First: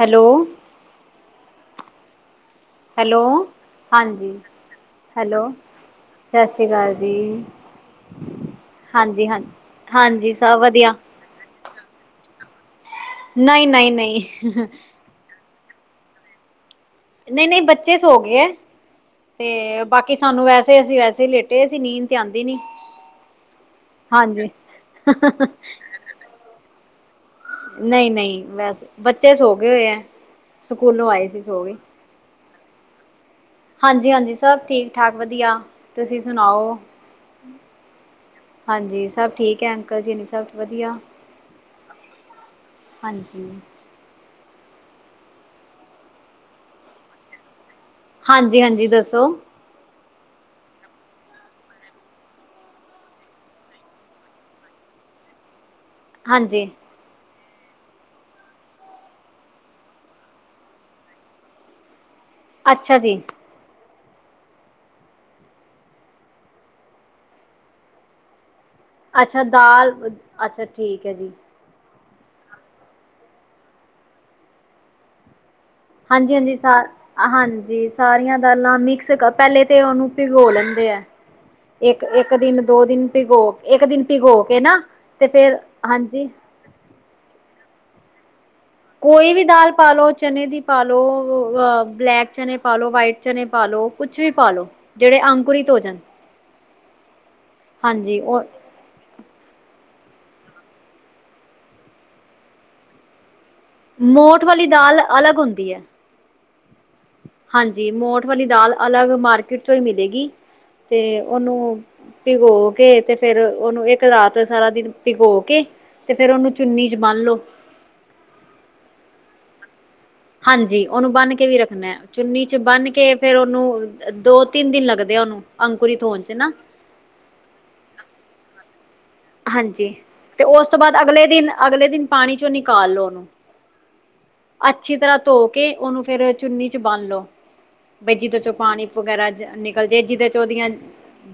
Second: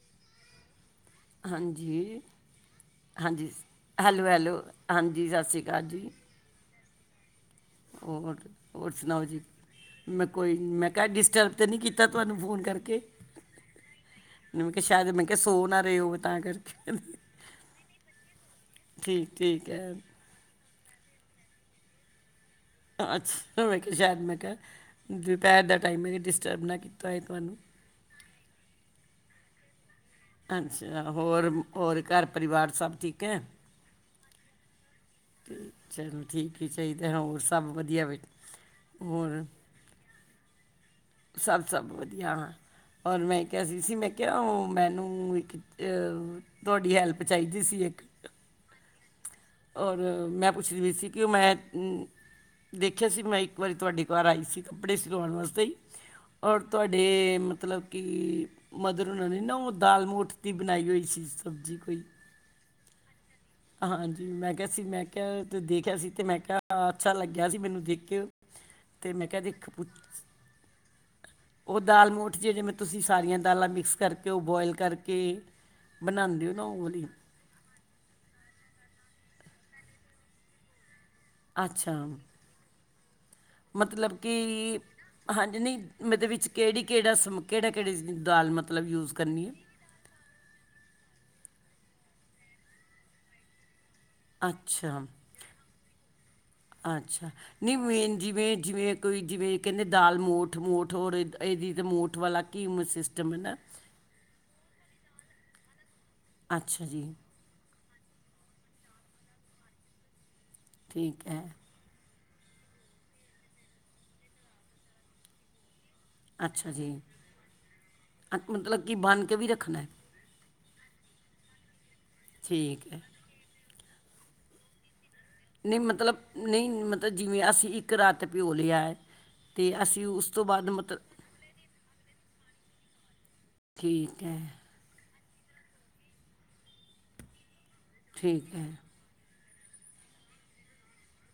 Hello ਹਾਂਜੀ, hello ਹਾਂਜੀ ਹਾਂਜੀ ਹੈਲੋ-ਹੈਲੋ ਹਾਂਜੀ ਸਸ ਸ੍ਰੀ ਕਾਲ ਜੀ। ਸਸ ਸ੍ਰੀ ਕਾਲ ਜੀ। ਹੋਰ-ਹੋਰ ਸੁਣਾਓ ਹਾਂਜੀ ਜੀ ਹਾਂਜੀ ਮੈਂ ਹਾਂਜੀ ਕੋਈ ਸਭ ਮੈਂ ਵਧੀਆ ਕਿਹਾ ਡਿਸਟਰਬ ਤਾਂ ਨਹੀਂ ਕੀਤਾ ਤੁਹਾਨੂੰ ਫੋਨ ਕਰਕੇ। ਨਹੀਂ-ਨਹੀਂ, ਨਹੀਂ। ਕਿ ਸੌ ਨਾ ਰਹੇ ਹੋਵੇ ਤਾਂ ਕਰ ਨਹੀਂ ਨਹੀਂ ਬੱਚੇ ਸੋ ਗਏ ਹੈ ਠੀਕ ਠੀਕ ਤੇ ਹੈ ਬਾਕੀ ਸਾਨੂੰ ਵੈਸੇ ਅਸੀਂ ਵੈਸੇ ਹੀ ਲੇਟੇ ਸੀ ਨੀਂਦ ਤੇ ਆਉਂਦੀ ਨੀ। ਅੱਛਾ ਮੈਂ ਕਿਹਾ ਸ਼ਾਇਦ ਮੈਂ ਹਾਂਜੀ ਕਿਹਾ ਦੁਪਹਿਰ ਦਾ ਟਾਈਮ ਹੈ। ਕਿ ਡਿਸਟਰਬ ਨਾ ਕੀਤਾ ਹੋਏ ਤੁਹਾਨੂੰ। ਨਹੀਂ ਨਹੀਂ ਮੈਂ ਤੇ ਬੱਚੇ ਸੌ ਗਏ ਹੋਏ ਹੈ। ਅੱਛਾ ਸਕੂਲੋਂ ਆਏ ਸੀ ਹੋਰ ਸੋ ਗਏ ਹੋਰ ਘਰ ਪਰਿਵਾਰ ਸਭ ਠੀਕ ਹੈ। ਹਾਂਜੀ ਹਾਂਜੀ ਸਭ ਠੀਕ। ਠਾਕ ਵਧੀਆ ਤੁਸੀਂ ਚਲੋ ਠੀਕ ਹੀ ਸੁਣਾਓ ਚਾਹੀਦਾ ਹੈ। ਹੋਰ ਸਭ ਵਧੀਆ ਹੈ। ਹਾਂਜੀ ਸਭ ਠੀਕ ਹੈ ਅੰਕਲ ਜੀ ਨ ਸਭ ਵਧੀਆ ਸਭ ਸਭ ਵਧੀਆ ਹਾਂ ਔਰ ਮੈਂ ਹਾਂਜੀ ਕਿਹਾ ਸੀ ਮੈਂ ਕਿਆਉ ਉਹ ਮੈਨੂੰ ਇੱਕ ਤੁਹਾਡੀ ਹੈਲਪ ਚਾਹੀਦੀ ਸੀ ਇੱਕ ਹਾਂਜੀ ਹਾਂਜੀ ਦੱਸੋ ਔਰ ਮੈਂ ਪੁੱਛ ਰ ਹੋਈ ਸੀ ਕਿ ਉਹ ਮੈਂ ਦੇਖਿਆ ਸੀ ਮੈਂ ਇੱਕ ਵਾਰੀ ਤੁਹਾਡੇ ਘਰ ਆਈ ਸੀ ਕੱਪੜੇ ਸਿਲਾਉਣ ਵਾਸਤੇ ਔਰ ਹਾਂਜੀ ਤੁਹਾਡੀੇ ੜ ਮਤਲਬ ਕਿ ਮਧਰ ਹਨਾਂ ਨਹੀਂ ਨਾ ਉਹ ਦਾਲ ਮਗੋਠ ਦੀ ਬਣਾਈ ਹੋਈ ਸੀ ਸਬਜ਼ੀ ਕੋਈ ਅੱਛਾ ਜੀ ਹਾਂਜੀ ਮੈਂ ਕਿਹਾ ਸੀ ਮੈਂ ਕਿਹਾ ਦੇਖਿਆ ਸੀ ਤੇ ਮੈਂ ਕਿਹਾ ਅੱਛਾ ਲੱਗਿਆ ਸੀ ਮੈਨੂੰ ਦੇਖਿ [inaudible] ਅੱਛਾ ਦਾਲ ਅੱਛਾ ਠੀਕ ਹੈ ਜੀ ਉਹ ਦਾਲ ਮੋਠ ਜੇ ਜਿਵੇਂ ਤੁਸੀਂ ਸਾਰੀਆਂ ਦਾਲਾਂ ਮਿਕਸ ਕਰਕੇ ਉਹ ਬੋਆਇਲ ਕਰਕੇ ਹਾਂਜੀ ਬਣਾਉਂਦੇ ਹੋ ਹਾਂਜੀ ਨਾ ਸ ਉਹ ਵਾਲੀ ਹਾਂਜੀ ਸਾਰੀਆਂ ਦਾਲਾਂ ਮਿਕਸ ਪਹਿਲੇ ਤੇ ਉਹਨੂੰ ਭਿਗੋ ਲੈਂਦੇ ਆ ਅੱਛਾ ਇੱਕ ਇੱਕ ਦਿਨ ਦੋ ਦਿਨ ਭਿਗੋ ਇੱਕ ਦਿਨ ਮਤਲਬ ਕਿ ਪਿਗੋ ਕੇ ਨਾ ਤੇ ਫੇਰ ਹਾਂਜੀ ਨਹੀਂ ਹਾਂਜੀ ਮਤਲਬ ਵਿੱਚ ਕਿਹੜੀ ਕਿਹੜਾ ਸਮ ਕਿਹੜਾ ਕਿਹੜੀ ਦਾਲ ਮ ਕੋਈ ਵੀ ਦਾਲ ਪਾ ਲੋ ਚਨੇ ਦੀ ਪਾਾਲ ਲੋ ਬਲੈਕ ਚਨ ਪਾਾਲੋ ਵਾਈਟ ਚਨ ਪਾ ਲ ਲੋ ਕੁਛ ਵੀ ਪਾਾਲੋ ਅੱਛਾ ਜਿਹੜੇ ਅੰਕੁਰਿਤ ਹੋ ਜਾਣ ਅੱਛਾ ਨਹੀਂ ਮੇਨ ਹਾਂਜੀ ਉਹ ਜਿਵੇਂ ਜਿਵੇਂ ਕੋਈ ਜਿਵੇਂ ਕਹਿੰਦੇ ਦਾਲ ਮੋਠ ਮੋਠ ਹੋਔਰ ਇਹਦੀ ਤਾਂ ਮੋਠ ਵਾਲਾ ਘੀਮ ਸਿਸਟਮ ਹੈ ਨਾ ਮੋਠ ਵਾਲੀ ਦਾਲ ਅਲੱਗ ਹੁੰਦੀ ਹੈ ਅੱਛਾ ਜੀ ਹਾਂਜੀ ਮੋਠ ਵਾਲੀ ਦਾਲ ਅਲੱਗ ਮਾਰਕੀਟ ਚੋਂ ਹੀ ਮਿਲੇਗੀ ਤੇ ਠੀਕ ਹੈ ਉਹਓਨੂੰ ਭਿਗੋ ਕੇ ਤੇ ਫੇਰ ਉਹਨੂੰ ਇੱਕ ਰਾਤ ਸਾਰਾ ਦਿਨ ਭਿਗੋ ਕੇ ਫਿਰ ਉਹਨੂੰ ਅੱਛਾ ਜੀ ਚੁੰਨੀ 'ਚ ਬੰਨ੍ਹ ਲਓ ਮਤਲਬ ਕਿ ਬਨ੍ਹ ਕੇ ਵੀ ਰੱਖਣਾ ਹੈ ਹਾਂਜੀ ਉਹਨੂੰ ਬੰਨ ਕੇ ਵੀ ਰੱਖਣਾ ਚੁੰਨੀ ਚ ਬੰਨ ਠੀਕ ਹੈ ਕੇ ਫੇਰ ਉਹਨੂੰ ਦੋ ਤਿੰਨ ਦਿਨ ਲੱਗਦੇ ਆ ਉਹਨੂੰ ਨ ਅੰਕੁਰਿਤ ਮਤਲਬ ਹੋਣ 'ਚ ਨਾ ਨਹੀਂ ਮਤਲਬ ਜਿਵੇਂ ਅਸੀਂ ਇੱਕ ਰਾਤ ਪਿਓ ਲਿਆ ਹੈ ਹਾਂਜੀ, ਤੇ ਉਸ ਤੋਂ ਬਾਅਦ ਅਗਲੇ ਦਿਨ ਅਗਲੇ ਦਿਨ ਠੀਕ ਐ। ਅੱਛੀ, ਤਰ੍ਹਾਂ ਧੋ ਕੇ ਉਹਨੂੰ ਫਿਰ ਚੁੰਨੀ ਚ ਬੰਨ ਲੋ ਵੀ ਜੀਦੇ ਚੋਂ ਠੀਕ ਹੈ ਪਾਣੀ ਵਗੈਰਾ ਨਿਕਲ ਜੇ ਜਿਹਦੇ ਚ ਉਹਦੀਆਂ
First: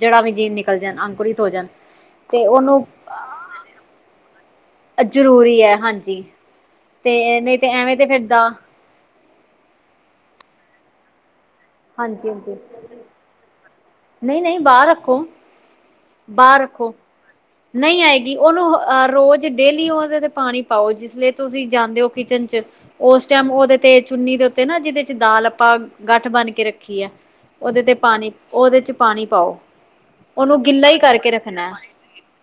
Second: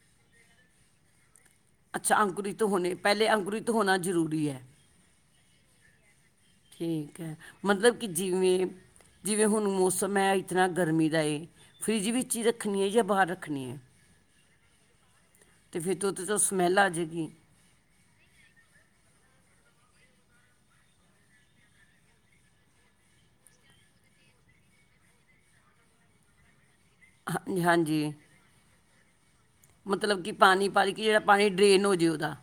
ਜੜਾ ਵੀ ਜੀਣ ਨਿਕਲ ਜਾਣ ਅੰਕੁਰਿਤ ਹੋ ਜਾਣ। ਅੱਛਾ ਤੇ ਅੰਕੁਰਿਤ ਉਹਨੂੰ ਹੋਣੇ ਪਹਿਲੇ ਅੰਕੁਰਿਤ ਹੋਣਾ ਜ਼ਰੂਰੀ ਹੈ ਜ਼ਰੂਰੀ ਹੈ ਹਾਂਜੀ ਠੀਕ ਹੈ ਤੇ ਨਹੀਂ ਤੇ ਮਤਲਬ ਐਵੇਂ ਕਿ ਤੇ ਫਿਰ ਦਾ ਜਿਵੇਂ ਜਿਵੇਂ ਹੁਣ ਮੌਸਮ ਹੈ ਇ ਤਨਾ ਗਰਮੀ ਦਾ ਫਰਿੱਜ ਹਾਂਜੀ ਵਿੱਚ ਹੀ ਹਾਂਜੀ ਰੱਖਣੀ ਹੈ ਜਾਂ ਬਾਹਰ ਰੱਖਣੀ ਹੈ ਨਹੀਂ ਨਹੀਂ ਬਾਹਰ ਰੱਖੋ ਅਤੇ ਫਿਰ ਤੋਂੋਤੇ ਤੋਂੋਂ ਬਾਹਰ ਸਮੈੱਲ ਆ ਰੱਖੋ ਜਾਗੀ ਨਹੀਂ ਆਏਗੀ ਉਹਨੂੰ ਅਹ ਰੋਜ਼ ਡੇਲੀ ਉਹਦੇ ਤੇ ਪਾਣੀ ਪਾਓ ਜੀ ਇਸ ਤੁਸੀਂ ਜਾਂਦੇ ਹੋ ਕਿਚਨ ਚ ਉਸ ਟਾਈਮ ਉਹਦੇ ਤੇ ਚੁੰਨੀ ਦੇ ਉੱਤੇ ਨਾ ਜਿਹਦੇ ਚ ਦਾਲ ਆਪਾਂ ਗੱਠ ਬਣ ਕੇ ਰੱਖ ਰੀ ਹਾਂਜੀ ਉਹਦੇ ਤੇ ਹਾਂਜੀ ਪਾਣੀ ਉਹਦੇ ਚ ਪਾਣੀ ਪਾਓ ਮਤਲਬ ਕਿ ਉਹਨੂੰ ਪਾਣੀ ਪਾ ਗਿੱਲਾ ਕੇ ਈ ਜਿਹੜਾ ਕਰਕੇ ਪਾਣੀ ਰੱਖਣਾ। ਡਰੇਨ ਹੋ ਜੇ ਉਹਦਾ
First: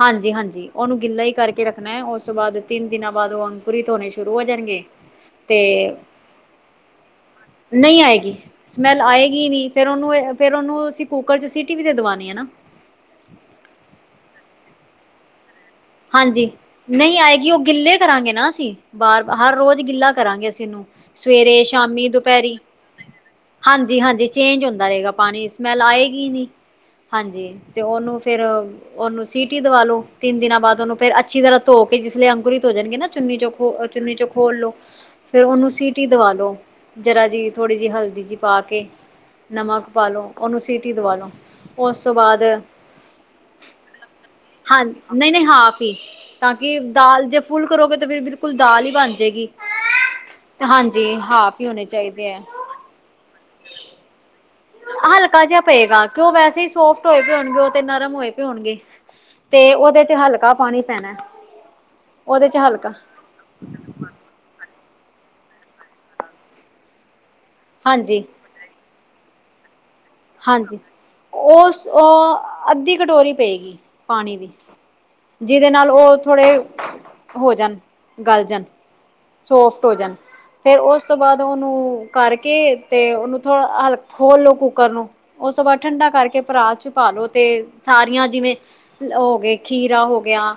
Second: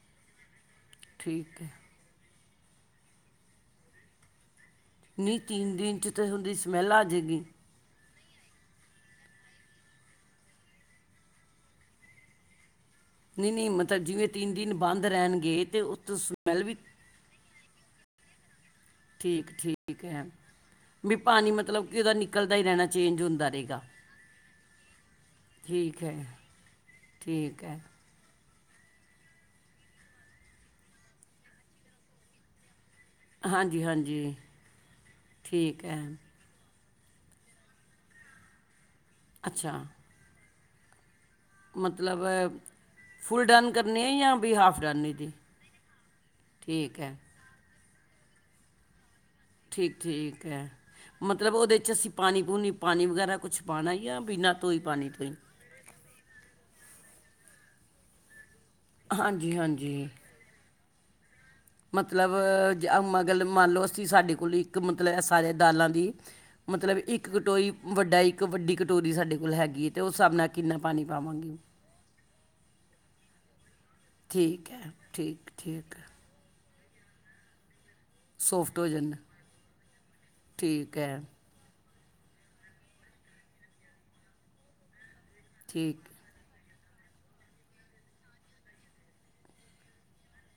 ਹਾਂਜੀ-ਹਾਂਜੀ, ਉਹਨੂੰ ਗਿੱਲਾ ਹੀ ਠੀਕ ਕਰਕੇ ਹੈ ਰੱਖਣਾ ਉਸ ਤੋਂ ਬਾਅਦ ਤਿੰਨ ਦਿਨਾਂ ਬਾਅਦ ਉਹ ਅੰਗਪੁਰੀ ਧੋਣੇ ਸ਼ੁਰੂ ਹੋ ਜਾਣਗੇ। ਨਹੀਂ ਤੇ ਤਿੰਨ ਦਿਨ 'ਚ ਓਦੀ ਸਮੈੱਲ ਆਜੇਗੀ। ਨਹੀਂ ਆਏਗੀ ਸਮੈਲ ਆਏਗੀ ਨਹੀਂ ਫੇਰ ਉਹਨੂੰ ਫੇਿਰ ਉਹਨੂੰ ਅਸੀਂ ਕੁੂੱਕਰ ਚ ਸੀਟੀ ਵੀ ਤੇ ਦਵਾਣੀ ਐ ਨਾ। ਨਹੀਂ-ਨਹੀਂ, ਮਤਲਬ ਜਿਵੇਂ ਤਿੰਨ ਦਿਨ ਬੰਦ ਰਹਿਣਗੇ ਤੇ ਹਾਂਜੀ, ਸਮੈਲ ਵੀ ਨਹੀਂ ਆਏਗੀ ਉਹ ਗਿੱਲੇ ਕਰਾਂਗੇ ਨਾ ਅਸੀਂ। ਬਾਰ ਠੀਕ ਹਰ ਰੋਜ਼ ਠੀਕ ਗਿੱਲਾ ਹੈ ਕਰਾਂਗੇ ਅਸੀਂ ਇਹਨੂੰ ਵੀ ਪਾਣੀ ਸਵੇਰੇ, ਮਤਲਬ ਕਿ ਸ਼ਾਮੀ, ਉਹਦਾ ਨਿਕਲਦਾ ਦੁਪਹਿਰੀ ਹੀ ਰਹਿਣਾ ਚੇਂਜ ਹੁੰਦਾ ਰਹੇਗਾ ਹਾਂਜੀ-ਹਾਂਜੀ। ਚੇਂਜ ਹੁੰਦਾ ਰਹੇਗਾ ਪਾਣੀ ਸਮੈਲ ਠੀਕ ਹੈ ਆਏਗੀ ਨੀ ਹਾਂਜੀ ਠੀਕ ਹੈ ਤੇ ਉਹਨੂੰ ਫ਼ੇਰ ਉਹਨੂੰ ਸੀਟੀ ਦਵਾ ਲੋ ਤਿੰਨ ਦਿਨਾਂ ਬਾਅਦ ਉਹਨੂੰ ਫੇਰ ਅੱਛੀ ਤਰ੍ਹਾਂ ਧੋ ਕੇ ਜਿਸ ਲਈ ਅੰਕੁਰਤੀ ਹੋ ਜਾਣਗੇ ਨਾ। ਚੁੰਨੀ ਚੋਂ ਖੋ ਹਾਂਜੀ ਚੁੰਨੀ ਚੋੋਂ ਹਾਂਜੀ ਖੋਲ ਲੋ ਫੇਰ ਉਹਨੂੰ ਠੀਕ ਹੈ ਸੀਟੀ ਦਵਾ ਲੋ। ਜਰਾ ਜਿਹੀ ਥੋੜ੍ਹੀ ਜਿਹੀ ਹਲਦੀ ਜਿਹੀ ਪਾ ਕੇ ਅੱਛਾ ਨਮਕ ਪਾ ਲੋ ਉਹਨੂੰ ਸੀਟੀ ਦਵਾ ਲੋ। ਉਸ ਤੋਂ ਮਤਲਬ ਬਾਅਦ ਫੁੱਲ ਡਨ ਕਰਨੀ ਆ ਜਾਂ ਵੀ ਹਾਫ ਹਾਂ ਡਨ ਏਦੀ। ਨਹੀਂ-ਨਹੀਂ ਹਾਫ ਤਾਂ ਕਿ ਦਾਲ ਜੇ ਫੁੱਲ ਕਰੋਗੇ ਤਾਂ ਫਿਰ ਬਿਲਕੁਲ ਦਾਲ ਹੀ ਬਣ ਜੇਗੀ। ਠੀਕ ਠੀਕ ਐ, ਹਾਂਜੀ ਮਤਲਬ ਹਾਫ ਈ ਉਹਦੇ ਹੋਣੇ 'ਚ ਅਸੀਂ ਚਾਹੀਦੇ ਐ। ਪਾਣੀ ਪੂਣੀ ਪਾਣੀ ਵਗੈਰਾ ਕੁਛ ਪਾਣਾ ਜਾ ਬਿਨਾਂ ਤੋਂ ਹੀ ਪਾਣੀ ਤੋਂ ਹੀ ਹਲਕਾ ਜਾ ਪਏਗਾ ਕਿਉਂ ਉਹ ਵੈਸੇ ਹੀ ਸੋਫਟ ਹੋਏ ਪਏ ਹੋਣਗੇ ਉਹ ਤੇ ਨਰਮ ਹੋਏ ਪਏ ਹੋਣਗੇ। ਹਾਂਜੀ ਤੇ ਉਹਦੇ ਹਾਂਜੀ ਤੇ ਹਲਕਾ ਪਾਣੀ ਪੈਣਾ। ਮਤਲਬ ਉਹਦੇ ਚ ਹਲਕਾ ਮਤਲਬ ਮੰਨਲੋ ਅਸੀਂ ਸਾਡੇ ਕੋਲ ਸਾਰੇ ਦਾਲਾਂ ਦੀ ਇੱਕ ਕਟੋਰੀ। ਵੱਡਾ ਹਾਂਜੀ ਇੱਕ ਵੱਡੀ ਕਟੋਰੀ ਸਾਡੇ ਕੋਲ ਹੈਗੀ ਐ। ਹਾਂਜੀ, ਉਹ ਉਹ ਅੱਧੀ ਕਟੋਰੀ ਪਏਗੀ। ਪਾਣੀ ਦੀ ਠੀਕ ਹੈ ਠੀਕ ਜਿਹਦੇ ਨਾਲ ਠੀਕ ਉਹ ਥੋੜੇ ਹੋ ਜਾਣ। ਗਲ ਜਾਣ ਸੋਫਟ ਹੋ ਸੋਫਟ ਹੋ ਜਾਣ ਫੇਰ ਠੀਕ ਉਸ ਤੋਂ ਹੈ ਬਾਅਦ। ਉਹਨੂੰ ਕਰਕੇ ਤੇ ਉਹਨੂੰ ਥੋੜਾ ਖੋਲ ਲੋ ਕੁੂੱਕਰ ਨੂੰ। ਉਸ ਤੋਂ ਬਾਅਦ ਠੀਕ ਠੰਡਾ ਕਰਕੇ ਭਰਾ ਚ। ਪਾਲੋ ਤੇ ਸਾਰੀਆਂ ਜਿਵੇਂ ਹੋ ਗਏ ਖੀਰਾ ਹੋ ਗਿਆ।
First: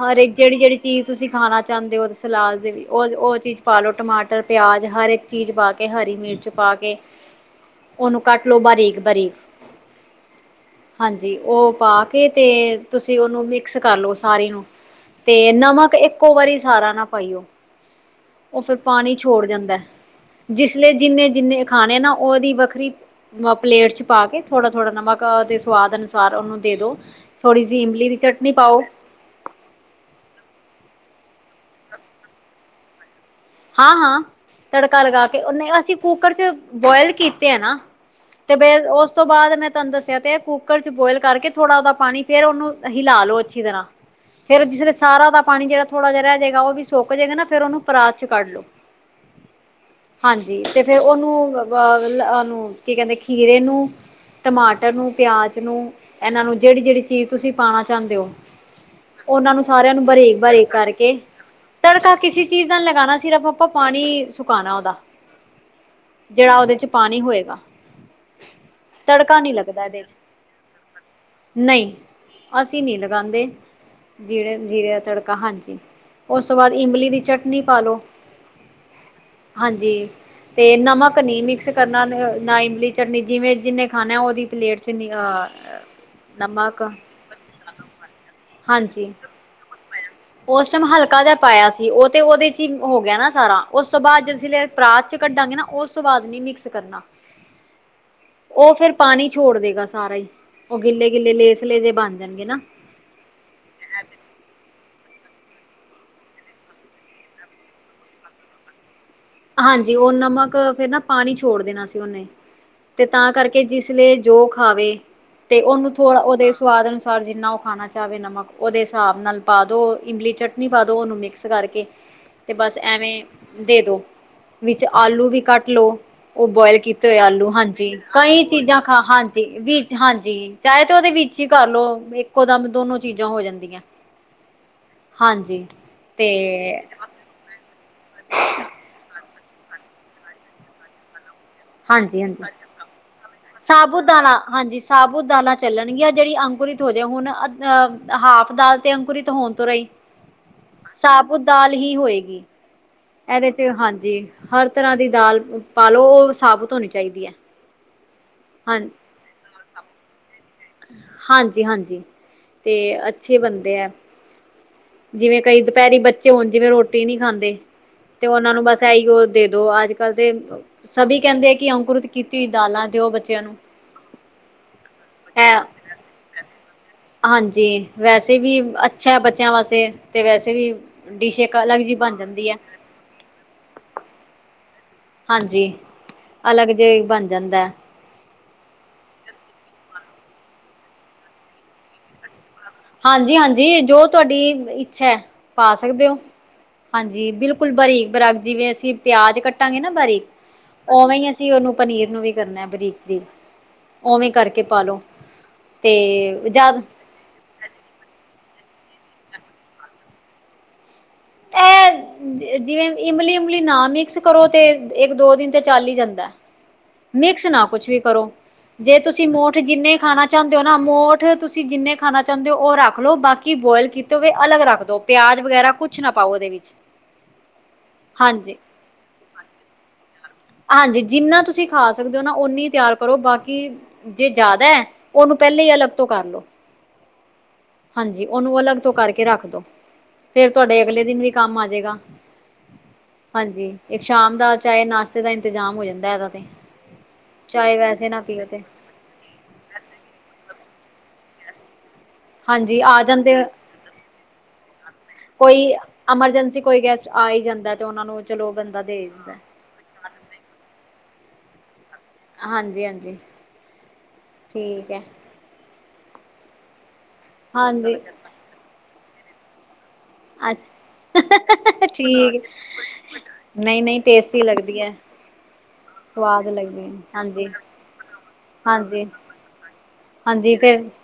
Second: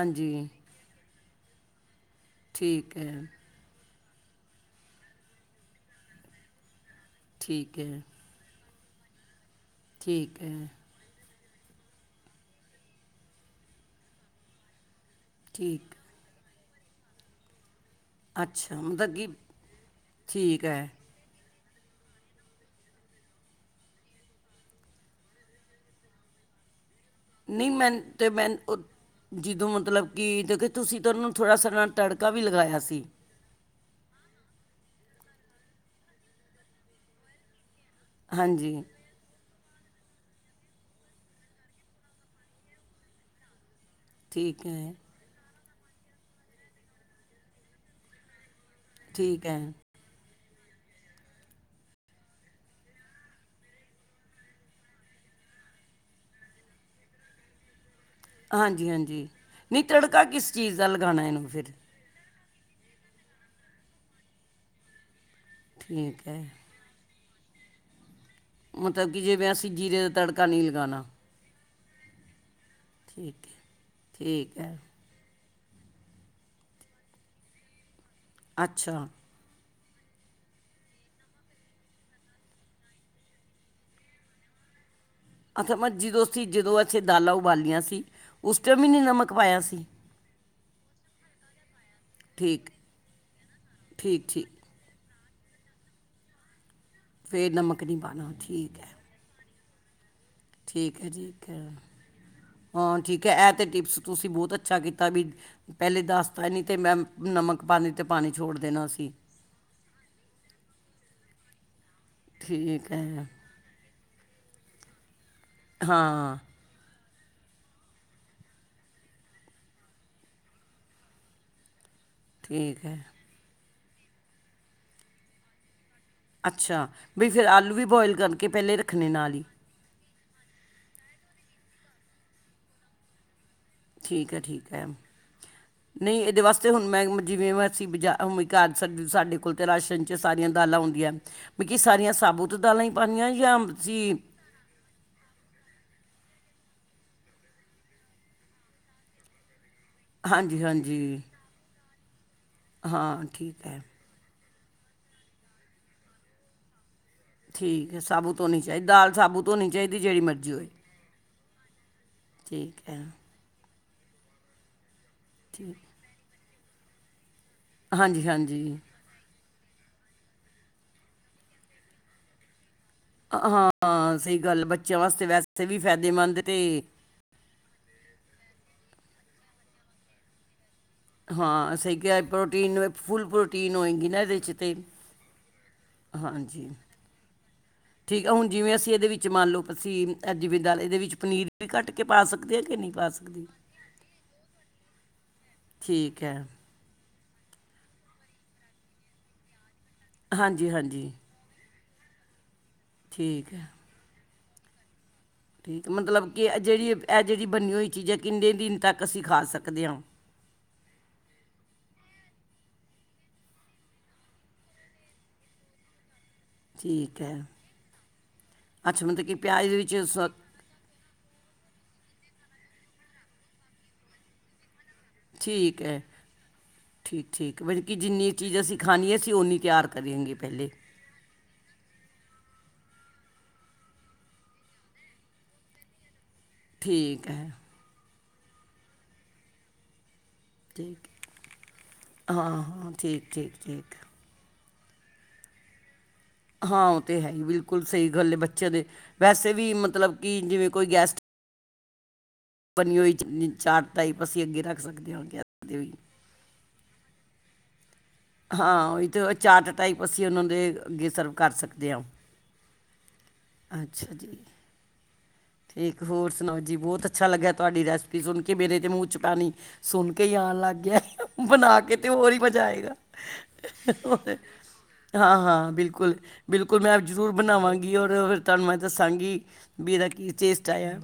ਹਰ ਇੱਕ ਜਿਹੜੀ ਜਿਹੜੀ ਚੀਜ਼ ਤੁਸੀਂ ਖਾਣਾ ਚਾਹੁੰਦੇ ਓ ਸਲਾਦ ਦੇ ਠੀਕ ਹੈ ਉਹ ਉਹ ਚੀਜ਼। ਪਾ ਲਉ ਟਮਾਟਰ ਪਿਆਜ਼ ਹਰ ਇੱਕ ਚੀਜ਼ ਪਾ ਕੇ ਹਰੀ ਮਿਰਚ ਪਾ ਕੇ। ਠੀਕ ਐ। ਉਹਨੂੰ ਕੱਟ ਲੋ ਬਾਰੀਕ ਬਾਰੀਕ ਠੀਕ ਐ। ਹਾਂਜੀ, ਉਹ ਪਾ ਕੇ ਤੇ ਤੁਸੀਂ ਉਹਨੂੰ ਮਿਕਸ ਕਰ ਲਓ ਸਾਰੇ ਨੂੰ। ਤੇ ਨਮਕ ਠੀਕ ਇੱਕੋ ਵਾਰੀ ਸਾਰਾ ਨਾ ਪਾਈਓ। ਉਹ ਫਿਰ ਅੱਛਾ ਪਾਣੀ ਮਤਲਬ ਕਿ ਛੋੜ ਜਾਂਦਾ ਠੀਕ ਜਿਸ ਹੈ ਲਈ ਜਿੰਨੇ ਜਿੰਨੇ ਖਾਣੇ ਨਾ ਉਹਦੀ ਵੱਖਰੀ। ਪਲੇਟ ਚ ਪਾ ਕੇ ਥੋੜਾ ਥੋੜਾ ਨਮਕ ਦੇ ਸਵਾਦ ਅਨੁਸਾਰ ਉਹਨੂੰ ਦੇ ਦੋ। ਥੋੜ੍ਹੀ ਨਹੀਂ ਜਿਹੀ ਮੈਂ ਇਮਲੀ ਦੀ ਤੇ ਮੈਂ ਚਟਣੀ ਪਾਓ। ਉਹ ਜਦੋਂ ਮਤਲਬ ਕਿ ਦੇਖੋ ਤੁਸੀਂ ਤਾਂ ਉਹਨੂੰ ਥੋੜ੍ਹਾ ਸ ਨਾਲ ਤੜਕਾ ਵੀ ਲਗਾਇਆ ਸੀ ਹਾਂ ਹਾਂ ਤੜਕਾ ਲਗਾ ਕੇ ਉਹਨੇ ਅਸੀਂ ਕੁੱਕਰ ਚ ਬੋਇਲ ਕੀਤੇ ਆ ਨਾ ਤੇ ਬੇ ਹਾਂਜੀ ਉਸ ਉਸ ਤੋਂ ਬਾਅਦ ਮੈਂ ਤੁਹਾਨੂੰ ਦੱਸਿਆ ਤੇ ਕੁੱਕਰ ਚ ਬੋਇਲ ਕਰਕੇ ਥੋੜਾ ਉਹਦਾ ਪਾਣੀ ਫੇਰ ਉਹਨੂੰ ਹਿਲਾ ਲੋ ਅੱਛੀ ਤਰ੍ਹਾਂ। ਫੇਰ ਠੀਕ ਜਿਸ ਹੈ ਤਰਾਂ ਸਾਰਾ ਦਾ ਪਾਣੀ ਜਿਹੜਾ ਥੋੜ੍ਹਾ ਜਿਹਾ ਰਹਿ ਜਾਏਗਾ ਉਹ ਵੀ ਸੁੱਕ ਜਾਏਗਾ ਨਾ ਫ਼ਿਰ ਉਹਨੂੰ ਪਰਾਤ ਚ ਕੱਢ ਲੋ। ਠੀਕ ਹੈ। ਹਾਂਜੀ, ਤੇ ਫੇਰ ਉਹਨੂੰ ਅ ਉਹਨੂੰ ਕੀ ਕਹਿੰਦੇ ਖੀਰੇ ਨੂੰ ਟਮਾਟਰ ਨੂੰ ਪਿਆਜ ਨੂੰ ਇਹਨਾਂ ਨੂੰ ਜਿਹੜੀ ਜਿਹੜੀ ਚੀਜ਼ ਤੁਸੀਂ ਪਾਣਾ ਚਾਹਦੇ ਹੋ। ਹਾਂਜੀ ਹਾਂਜੀ ਉਹਨਾਂ ਨੂੰ ਨਹੀਂ ਸਾਰਿਆਂ ਨੂੰ ਤੜਕਾ ਬਰੀਕ ਕਿਸ ਬਰੀਕ ਚੀਜ਼ ਦਾ ਕਰਕੇ ਲਗਾਉਣਾ ਇਹਨੂੰ ਫਿਰ ਤੜਕਾ ਕਿਸੀ ਚੀਜ਼ ਨਾਲ ਲਗਾਣਾ ਸਿਰਫ ਆਪਾਂ ਪਾਣੀ ਸੁਕਾਉਣਾ ਉਹਦਾ ਠੀਕ ਹੈ ਜਿਹੜਾ ਉਹਦੇ ਚ ਪਾਣੀ ਹੋਏਗਾ। ਮਤਲਬ ਕਿ ਤੜਕਾ ਜਿਵੇਂ ਨੀ ਅਸੀਂ ਲੱਗਦਾ ਇਹਦੇ ਜੀਰੇ ਦਾ ਤੜਕਾ ਨਹੀਂ ਲਗਾਉਣਾ ਨਹੀਂ ਅਸੀਂ ਨ ਠੀਕ ਲਗਾਉਦੇ ਹੈ ਜੀਰੇ ਠੀਕ ਹੈ ਜੀਰੇ ਦਾ ਤੜਕਾ ਹਾਂਜੀ ਉਸ ਤੋਂ ਬਾਅਦ ਇਮਲੀ ਦੀ ਚਟਨੀ ਪਾ ਲਉ ਅੱਛਾ ਹਾਂਜੀ ਤੇ ਨਮਕ ਨੀ ਮਿਕਸ ਕਰਨਾ ਨਾ ਇਮਲੀ ਚਟਨੀ ਜਿਵੇਂ ਜਿਨੇ ਖਾਣਾ ਉਹਦੀ ਪਲੇਟ ਚ ਨੀ ਅੱਥ ਮਰ ਜਦੋਂ ਸੀ ਜਦੋਂ ਨਮਕ ਅਸੀਂ ਦਾਲਾਂ ਉਬਾਲੀਆਂ ਸੀ ਉਸ ਟ ਵੀ ਨਹੀਂ ਹਾਂਜੀ ਨਮਕ ਪਾਇਆ ਸੀ ਉਸ ਟਾਈਮ ਹਲਕਾ ਜਿਹਾ ਪਾਇਆ ਸੀ ਉਹ ਤੇ ਉਹਦੇ ਚ ਠੀਕ ਹੀ ਹੋ ਗਿਆ ਨਾ ਸਾਰਾ ਉਸ ਤੋਂ ਠੀਕ ਬਾਅਦ ਠੀਕ ਜ ਪਰਾਤ ਚ ਕੱਢਾਂਗੇ ਨਾ ਉਸ ਤੋਂ ਬਾਅਦ ਨੀ ਮਿਕਸ ਕਰਨਾ ਫਿਰ ਨਮਕ ਨਹੀਂ ਪਾਉਣਾ ਉਹ ਠੀਕ ਹੈ ਫਿਰ ਪਾਣੀ ਛੋੜ ਦੇਗਾ ਸਾਰਾ ਹੀ ਉਹ ਗਿੱਲੇ ਗਿੱਲੇ ਲੇਸ ਲੇਜੇ ਬਣ ਜਾਣਗੇ ਨਾ ਾਂ ਠੀਕ ਹੈ ਇਹ ਤਾਂ ਟਿਪਸ ਤੁਸੀਂ ਬਹੁਤ ਅੱਛਾ ਕੀਤਾ ਵੀ ਪਹਿਲੇ ਦੱਸਤਾ ਨਹੀਂ ਤੇ ਮੈਂ ਨਮਕ ਪਾਣੀ ਤੇ ਪਾਣੀ ਛੋੜ ਦੇਣਾ ਸੀਂ ਹਾਂਜੀ ਉਹ ਨਮਕ ਫੇਿਰ ਨਾ ਪਾਣੀ ਛੋੜ ਦੇਣਾ ਸੀ ਉਹਨੇ ਠੀਕ ਤੇ ਹੈ ਤਾਂ ਕਰਕੇ ਕਿ ਜਿਸ ਲਈ ਜੋ ਖਾਵੇ ਤੇ ਉਹਨੂੰ ਥੋੜਾ ਹਾਂ ਉਹਦੇ ਸਵਾਦ ਅਨੁਸਾਰ ਜਿੰਨਾ ਉਹ ਖਾਣਾ ਚਾਹਵੇ ਨਮਕ ਉਹਦੇ ਹਿਸਾਬ ਨਾਲ ਪਾ ਦਿਓ ਇਮਲੀ ਚਟਨੀ ਪਾ ਦਿਓ ਉਹਨੂੰ ਮਿਕਸ ਕਰਕੇ ਤੇ ਬਸ ਠੀਕ ਹੈ ਐਵੇਂ ਦੇ ਦੋ ਵਿੱਚ ਆਲੂ ਵੀ ਕੱਟ ਲਓ ਉਹ ਬੋਇਲ ਅੱਛਾ ਕੀਤੇ ਹੋਏ ਬਈ ਫਿਰ ਆਲੂ ਵੀ ਹਾਂਜੀ ਬੋਇਲ ਕਈ ਕਰਕੇ ਪਹਿਲੇ ਚੀਜ਼ਾਂ ਖਾ ਰੱਖਣੇ ਨਾਲ ਹਾਂਜੀ ਹੀ ਵੀ ਹਾਂਜੀ ਚਾਹੇ ਤੇ ਉਹਦੇ ਵਿੱਚ ਹੀ ਕਰਲਓ ਇੱਕੋ ਦਮ ਦੋਨੋ ਚੀਜ਼ਾਂ ਹੋ ਜਾਂਦੀਆਂ ਠੀਕ ਹੈ ਠੀਕ ਹੈ ਹਾਂਜੀ ਨਹੀਂ ਤੇ ਇਹਦੇ ਵਾਸਤੇ ਹੁਣ ਮੈਂ ਜਿਵੇਂ ਮੈਂ ਅਸੀਂ ਬਜਾ ਹਮ ਘਾ ਸਾ ਸਾਡੇ ਕੋਲ ਤਾਂ ਰਾਸ਼ਨ ' ਸਾਰੀਆਂ ਦਾਲਾਂ ਆਉਂਦੀਆਂ ਮਕ ਸਾਰੀਆਂ ਹਾਂਜੀ ਹਾਂਜੀ ਸਾਬੂਤ ਦਾਲਾਂ ਹੀ ਪਉਣੀਆਂ ਜਾਂ ਸਾਬੂ ਤੁਂ ਦਾਲਾਂ ਹਾਂਜੀ ਸਾਬੁਤ ਦਾਲਾਂ ਚੱਲਣਗੀਆਂ ਜਿਹੜੀ ਅੰਕੁਰਿਤ ਹੋ ਜਾੇ ਹੁਣ ਅਹ ਹਾਫ ਦਾਲ ਤੇ ਅੰਕੁਰਿਤ ਹੋਣ ਤੋਂ ਰਾਈ ਹਾਂਜੀ ਹਾਂਜੀ ਸਾਲ ਹੀ ਹੋਏਗੀ ਹਾਂ ਇਹਦੇ ਠੀਕ ਤੇ ਹੈ ਹਾਂਜੀ ਹਰ ਤਰ੍ਹਾਂ ਦੀ ਦਾਲ ਪਾਾਲੋ ਉਹ ਸਾਬਤ ਹੋਣੀ ਚਾਹੀਦੀ ਹੈ ਠੀਕ ਹੈ ਸਾਬੁਤ ਧੋਣੀ ਹਾਂ ਚਾਹੀਦੀ ਦਾਲ ਸਾਬੂ ਧੋਣੀ ਚਾਹੀਦੀ ਜਿੜੀ ਮਰਜ਼ੀ ਹੋਏ ਹਾਂਜੀ ਹਾਂਜੀ ਤੇ ਠੀਕ ਹੈ ਅੱਛੇ ਬੰਦੇ ਹੈ ਜਿਵੇਂ ਕਈ ਠੀਕ ਦੁਪਹਿਰੀ ਬੱਚੇ ਹੋਣ ਜਿਵੇਂ ਰੋਟੀ ਨਹੀਂੀ ਖਾਂਦੇ ਤੇ ਹਾਂਜੀ ਉਹਨਾਂ ਨੂੰ ਹਾਂਜੀ ਬਸ ਇਹੀ ਉਹ ਦੇ ਦੋ ਅੱਜ ਕੱਲ ਦੇ ਸਭ ਕਹਿੰਦੇ ਆ ਕਿ ਅੰਕੁਰਤ ਕੀਤੀ ਹੋਈ ਦਾਲਾਂ ਦਿਓ ਬੱਚਿਆਂ ਨੂੰ ਹਾਂ ਸਹੀ ਗੱਲ ਬੱਚਿਆਂ ਵਾਸਤੇ ਇਹ ਵੈਸੇ ਵੀ ਫਾਇਦੇਮੰਦ ਅਤੇ ਹਾਂਜੀ ਵੈਸੇ ਵੀ ਅੱਛਾ ਹੈ ਬੱਚਿਆਂ ਵਾਸਤੇ ਤੇ ਵੈਸੇ ਵੀ ਡਿਸ਼ ਇੱਕ ਹਾਂ ਅਲੱਗ ਸਂ ਜਿਹੀ ਬਣ ਕਿਹਾ ਜਾਂਦੀ ਹੈ ਪ੍ਰੋਟੀਨ ਫੁੱਲ ਪ੍ਰੋਟੀਨ ਹੋਏਗੀ ਨਾ ਇਹਦੇ 'ਚ ਤਾਂ ਹਾਂਜੀ ਅਲੱਗ ਜਿ ਬਣ ਜਾਂਦਾ ਠੀਕ ਆ ਹੁਣ ਜਿਵੇਂ ਅਸੀਂ ਇਹਦੇ ਵਿੱਚ ਮੰਨ ਲਓ ਅਸੀਂ ਅਜਵੇ ਦਾਲ ਇਹਦੇ ਵਿੱਚ ਪਨੀਰ ਵੀ ਕੱਟ ਕੇ ਪਾ ਸਕਦੇ ਹਾਂ ਕਿ ਨਹੀਂ ਪਾ ਹਾਂਜੀ ਸਕਦੇ ਹਾਂਜੀ ਜੋ ਤੁਹਾਡੀ ਇੱਛਾ ਪਾ ਸਕਦੇ ਹੋ। ਠੀਕ ਹੈ ਹਾਂਜੀ ਬਿਲਕੁਲ ਬਾਰੀਕ ਬਰਕ ਜਿਵੇਂ ਅਸੀਂ ਪਿਆਜ ਕੱਟਾਂਗੇ ਨਾ ਬਾਰੀਕ ਹਾਂਜੀ ਹਾਂਜੀ ਉਵੇਂ ਹੀ ਅਸੀਂ ਉਹਨੂੰ ਪਨੀਰ ਨੂੰ ਵੀ ਕਰਨਾ ਬਰੀਕ ਦੀ ਠੀਕ ਹੈ ਉਵੇਂ ਕਰਕੇ ਪਾਾਲੋ ਠੀਕ ਮਤਲਬ ਕਿ ਜਿਹੜੀ ਇਹ ਜਿਹੜੀ ਬਣੀ ਹੋਈ ਚੀਜ਼ ਹੈ ਕਿੰਨੇ ਦਿਨ ਤੱਕ ਅਸੀਂ ਖਾ ਸਕਦੇ ਹਾਂ ਇਹ ਜਿਵੇਂ ਇਮਲੀ ਉਮਲੀ ਨਾ ਮਿਕਸ ਕਰੋ ਤੇ ਇੱਕ ਦੋ ਦਿਨ ਤੇ ਚੱਲ ਹੀ ਜਾਂਦਾ ਠੀਕ ਹੈ ਮਿਕਸ ਨਾ ਕੁਛ ਵੀ ਕਰੋ ਜੇ ਅੱਛਾ ਮਤਲਬ ਤੁਸੀਂ ਕਿ ਮੋਠ ਪਿਆਜ਼ ਦੇ ਵਿੱਚ ਜਿੰਨੇ ਖਾਣਾ ਸ- ਚਾਹੁੰਦੇ ਮੋਠ ਤੁਸੀਂ ਜਿੰਨੇ ਖਾਣਾ ਚਾਹੁੰਦੇ ਹੋ ਉਹ ਰੱਖ ਲਓ ਬਾਕੀ ਬੋਇਲ ਕੀਤੇ ਹੋਵੇ ਅਲੱਗ ਰੱਖ ਦੋ ਪਿਆਜ ਵਗੈਰਾ ਠੀਕ ਕੁਛ ਹੈ ਨਾ ਪਾਓ ਉਹਦੇ ਵਿੱਚ ਠੀਕ ਠੀਕ ਮਤਲਬ ਕਿੀ ਜਿੰਨੀ ਹਾਂਜੀ। ਚੀਜ਼ ਅਸੀਂ ਖਾਣੀ ਅਸੀਂ ਉਹ ਨਨੀ ਤਿਆਰ ਕਰੀਏਗੇ ਪਹਿਲੇਾਂ ਹਾਂਜੀ ਜਿੰਨਾ ਤੁਸੀਂ ਖਾ ਸਕਦੇ ਹੋ ਨਾ ਓਨੀ ਤਿਆਰ ਕਰੋ ਬਾਕੀ ਜੇ ਜ਼ਿਆਦਾ ਹੈ ਉਹਨੂੰ ਪਹਿਲਾਂ ਹੀ ਅਲੱਗ ਤੋਂ ਕਰ ਲਓ ਠੀਕ ਹੈ ਹਾਂਜੀ ਉਹਨੂੰ ਅਲੱਗ ਤੋਂ ਕਰਕੇ ਰੱਖ ਦੋ ਫੇਰ ਤੁਹਾਡੇ ਠੀਕ ਅਗਲੇ ਦਿਨ ਵੀ ਕੰਮ ਆਜੇਗਾ ਹਾਂ ਹਾਂ ਠੀਕ ਠੀਕ ਹਾਂਜੀ ਠੀਕ ਇੱਕ ਸ਼ਾਮ ਦਾ ਚਾਹੇ ਨਾਸ਼ਤੇ ਦਾ ਇੰਤਜ਼ਾਮ ਹੋ ਜਾਂਦਾ ਇਹਦਾ ਤੇ ਹਾਂ ਉਹ ਤਾਂ ਹੈ ਹੀ ਚਾਹੇ ਬਿਲਕੁਲ ਸਹੀ ਵੈਸੇ ਨਾ ਗੱਲ ਹੈ ਪੀਓ ਤੇ ਬੱਚਿਆਂ ਦੇ ਵੈਸੇ ਵੀ ਮਤਲਬ ਕਿ ਜਿਵੇਂ ਕੋਈ ਗੈਸਟ ਹਾਂਜੀ ਬਣੀ ਆ ਹੋਈ ਜਾਂਦੇ ਚਾਰ ਟਾਈਪ ਅਸੀਂ ਅੱਗੇ ਰੱਖ ਸਕਦੇ ਹਾਂ ਗੈਸਟ ਕੋਈ ਦੇ ਵੀ ਐਮਰਜੈਂਸੀ ਕੋਈ ਗੈਸਟ ਆ ਹੀ ਜਾਂਦਾ ਤੇ ਉਹਨਾਂ ਨੂੰ ਚਲੋ ਬੰਦਾ ਹਾਂ ਦੇ ਉਹੀ ਤਾਂ ਦਿੰਦਾ। ਚਾਰਟ ਟਾਈਪ ਅਸੀਂ ਉਹਨਾਂ ਦੇ ਅੱਗੇ ਸਰਵ ਕਰ ਸਕਦੇ ਹਾਂ ਹਾਂਜੀ ਹਾਂਜੀ ਅੱਛਾ ਜੀ ਠੀਕ ਹੈ ਠੀਕ ਹੋਰ ਸੁਣਾਓ ਜੀ ਬਹੁਤ ਅੱਛਾ ਅੱਛਾ ਲੱਗਿਆ ਤੁਹਾਡੀ ਹਾਂਜੀ ਰੈਸਪੀ ਸੁਣ ਕੇ ਮੇਰੇ ਤੇ ਮੂੰਹ ਪਾਣੀ ਸੁਣ ਕਈ ਆਉਣ ਲੱਗ ਅੱਛਾ ਗਿਆ ਬਣਾ ਕੇ ਤੇ ਹੋਰ ਹੀ ਠੀਕ ਮਜ਼ਾ ਆਏਗਾ ਨਹੀਂ ਨਹੀਂ ਟੇਸਟੀ ਲੱਗਦੀ ਹੈ ਹਾਂ ਹਾਂ ਬਿਲਕੁਲ ਸਵਾਦ ਬਿਲਕੁਲ ਲੱਗਦੀ ਹੈ ਮੈਂ ਜਰੂਰ ਹਾਂਜੀ ਬਣਾਵਾਂ ਰ ਫਿਰ ਤੁਹਾਨੂੰ ਮੈਂ ਹਾਂਜੀ ਦੱਸਾਂਗੀ ਵੀ ਇਹਦਾ ਕੀ ਹਾਂਜੀ ਟੇਸਟ ਫਿਰ ਆਇਆ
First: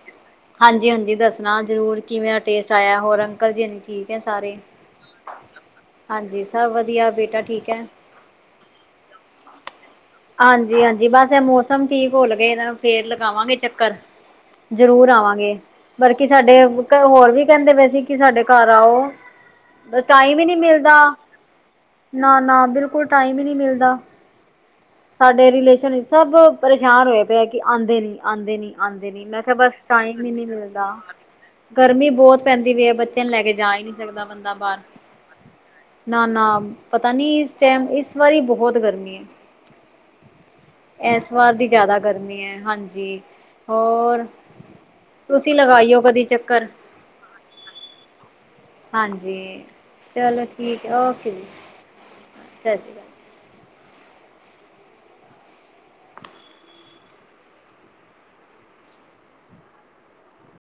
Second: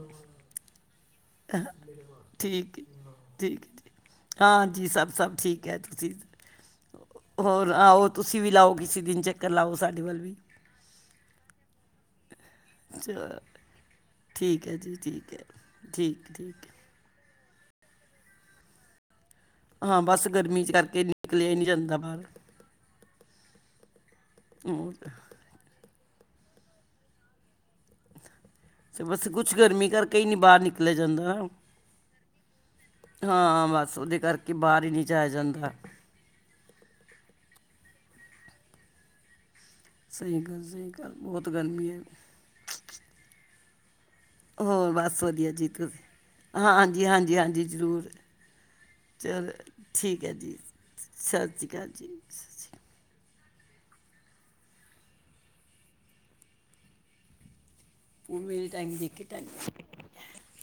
ਹਾਂਜੀ ਹਾਂਜੀ ਦੱਸਣਾ ਜ਼ਰੂਰ ਕਿਵੇਂ ਦਾ ਟੇਸਟ ਠੀਕ ਆਇਆ ਹੋਰ ਅੰਕਲ ਠੀਕ ਜੀ ਹੈ ਸਾਰੇ ਹਾਂਜੀ ਸਭ ਸਭ ਠੀਕ ਕਿਹਾ ਤੁਸੀਂ ਹਾਂਜੀ ਸਭ ਵਧੀਆ ਬੇਟਾ ਠੀਕ ਹੋਰ ਹੈ ਆਓ ਤੁਸੀਂ ਵੀ ਲਾਓ ਕਿਸੇ ਦਿਨ ਚੱਕਰ ਲਾਓ ਸਾਡੇ ਵੱਲ ਵੀ ਹਾਂਜੀ ਹਾਂਜੀ ਬਸ ਇਹ ਮੌਸਮ ਠੀਕ ਹੋਲ ਗਏ ਫੇਰ ਚ- ਲਗਾਵਾਂਗੇ ਚੱਕਰ ਠੀਕ ਹੈ ਜੀ ਜ਼ਰੂਰ ਠੀਕ ਹੈ ਆਵਾਂਗੇ ਬਕੀ ਠੀਕ ਸਾਡੇ ਠੀਕ ਹੋਰ ਵੀ ਕਹਿੰਦੇ ਵਏ ਸੀ ਕਿ ਸਾਡੇ ਘਰ ਆਓ ਹਾਂ ਬਸ ਟਾਈਮ ਹੀ ਨਹੀਂ ਗਰਮੀ 'ਚ ਕਰਕੇ ਮਿਲਦਾ ਨਿਕਲਿਆ ਹੀ ਨਹੀਂ ਜਾਂਦਾ ਬਾਹਰ ਨਾ ਨਾ ਬਿਲਕੁਲ ਟਾਈਮ ਹੀ ਨਹੀਂ ਮਿਲਦਾ [inaudible] ਸਾਡੇ ਰਿਲੇਸ਼ਨ ਸਭ ਪਰੇਸ਼ਾਨ ਹੋਏ ਪਏ ਆ ਕਿ ਆਉਂਦੇ ਨ ਆਉਂਦੇ ਨੀ ਤੇ ਆਉਂਦੇ ਨੀ ਬਸ ਮੈਂ ਕੁਛ ਕਿਹਾ ਬਸ ਗਰਮੀ ਕਰਕੇ ਟਾਈਮ ਹੀ ਨਹੀਂ ਨੀ ਬਾਹਰ ਮਿਲਦਾ ਨਿਕਲਿਆ ਜਾਂਦਾ ਨਾ ਗਰਮੀ ਬਹੁਤ ਪੈਂਦੀ ਵੀਈ ਹੈ ਬੱਚਿਆਂ ਨੂੰ ਲੈ ਕੇ ਹਾਂ ਜਾ ਹੀ ਨਹੀਂ ਬਸ ਉਹਦੇ ਸਕਦਾ ਕਰਕੇ ਬੰਦਾ ਬਾਹਰ ਹੀ ਨਹੀਂ ਜਾਇਆ ਜਾਂਦਾ ਨਾ ਨਾ ਪਤਾ ਨੀ ਇਸ ਟਾਈਮ ਇਸ ਵਾਰੀ ਬਹੁਤ ਗਰਮੀ ਹੈ ਸਹੀ ਗਲ ਇਸ ਵਾਰ ਦੀ ਜ਼ਿਆਦਾ ਗਰਮੀ ਹੈ ਹਾਂਜੀ ਹੋਰ ਹੋਰ ਬਸ ਵਧੀਆ ਜੀ ਤੁਸੀਂ ਲਗਾਈਓ ਕਦੀ ਚੱਕਰ ਹਾਂ ਹਾਂਜੀ ਹਾਂਜੀ ਹਾਂਜੀ ਜ਼ਰੂਰ ਚਲੋ ਹਾਂਜੀ ਠੀਕ ਹੈ ਚਲੋ ਜੀ ਠੀਕ ਹੈ ਓਕੇ ਜੀ ਸਤਿ ਸ਼੍ਰੀ ਅਕਾਲ ਜੀ ਸ਼੍ਰੀ [inaudible] ਉਹ ਮੇਰੇ ਟਾਈਮ ਦੇਖ ਕੇ ਟਾਈਮ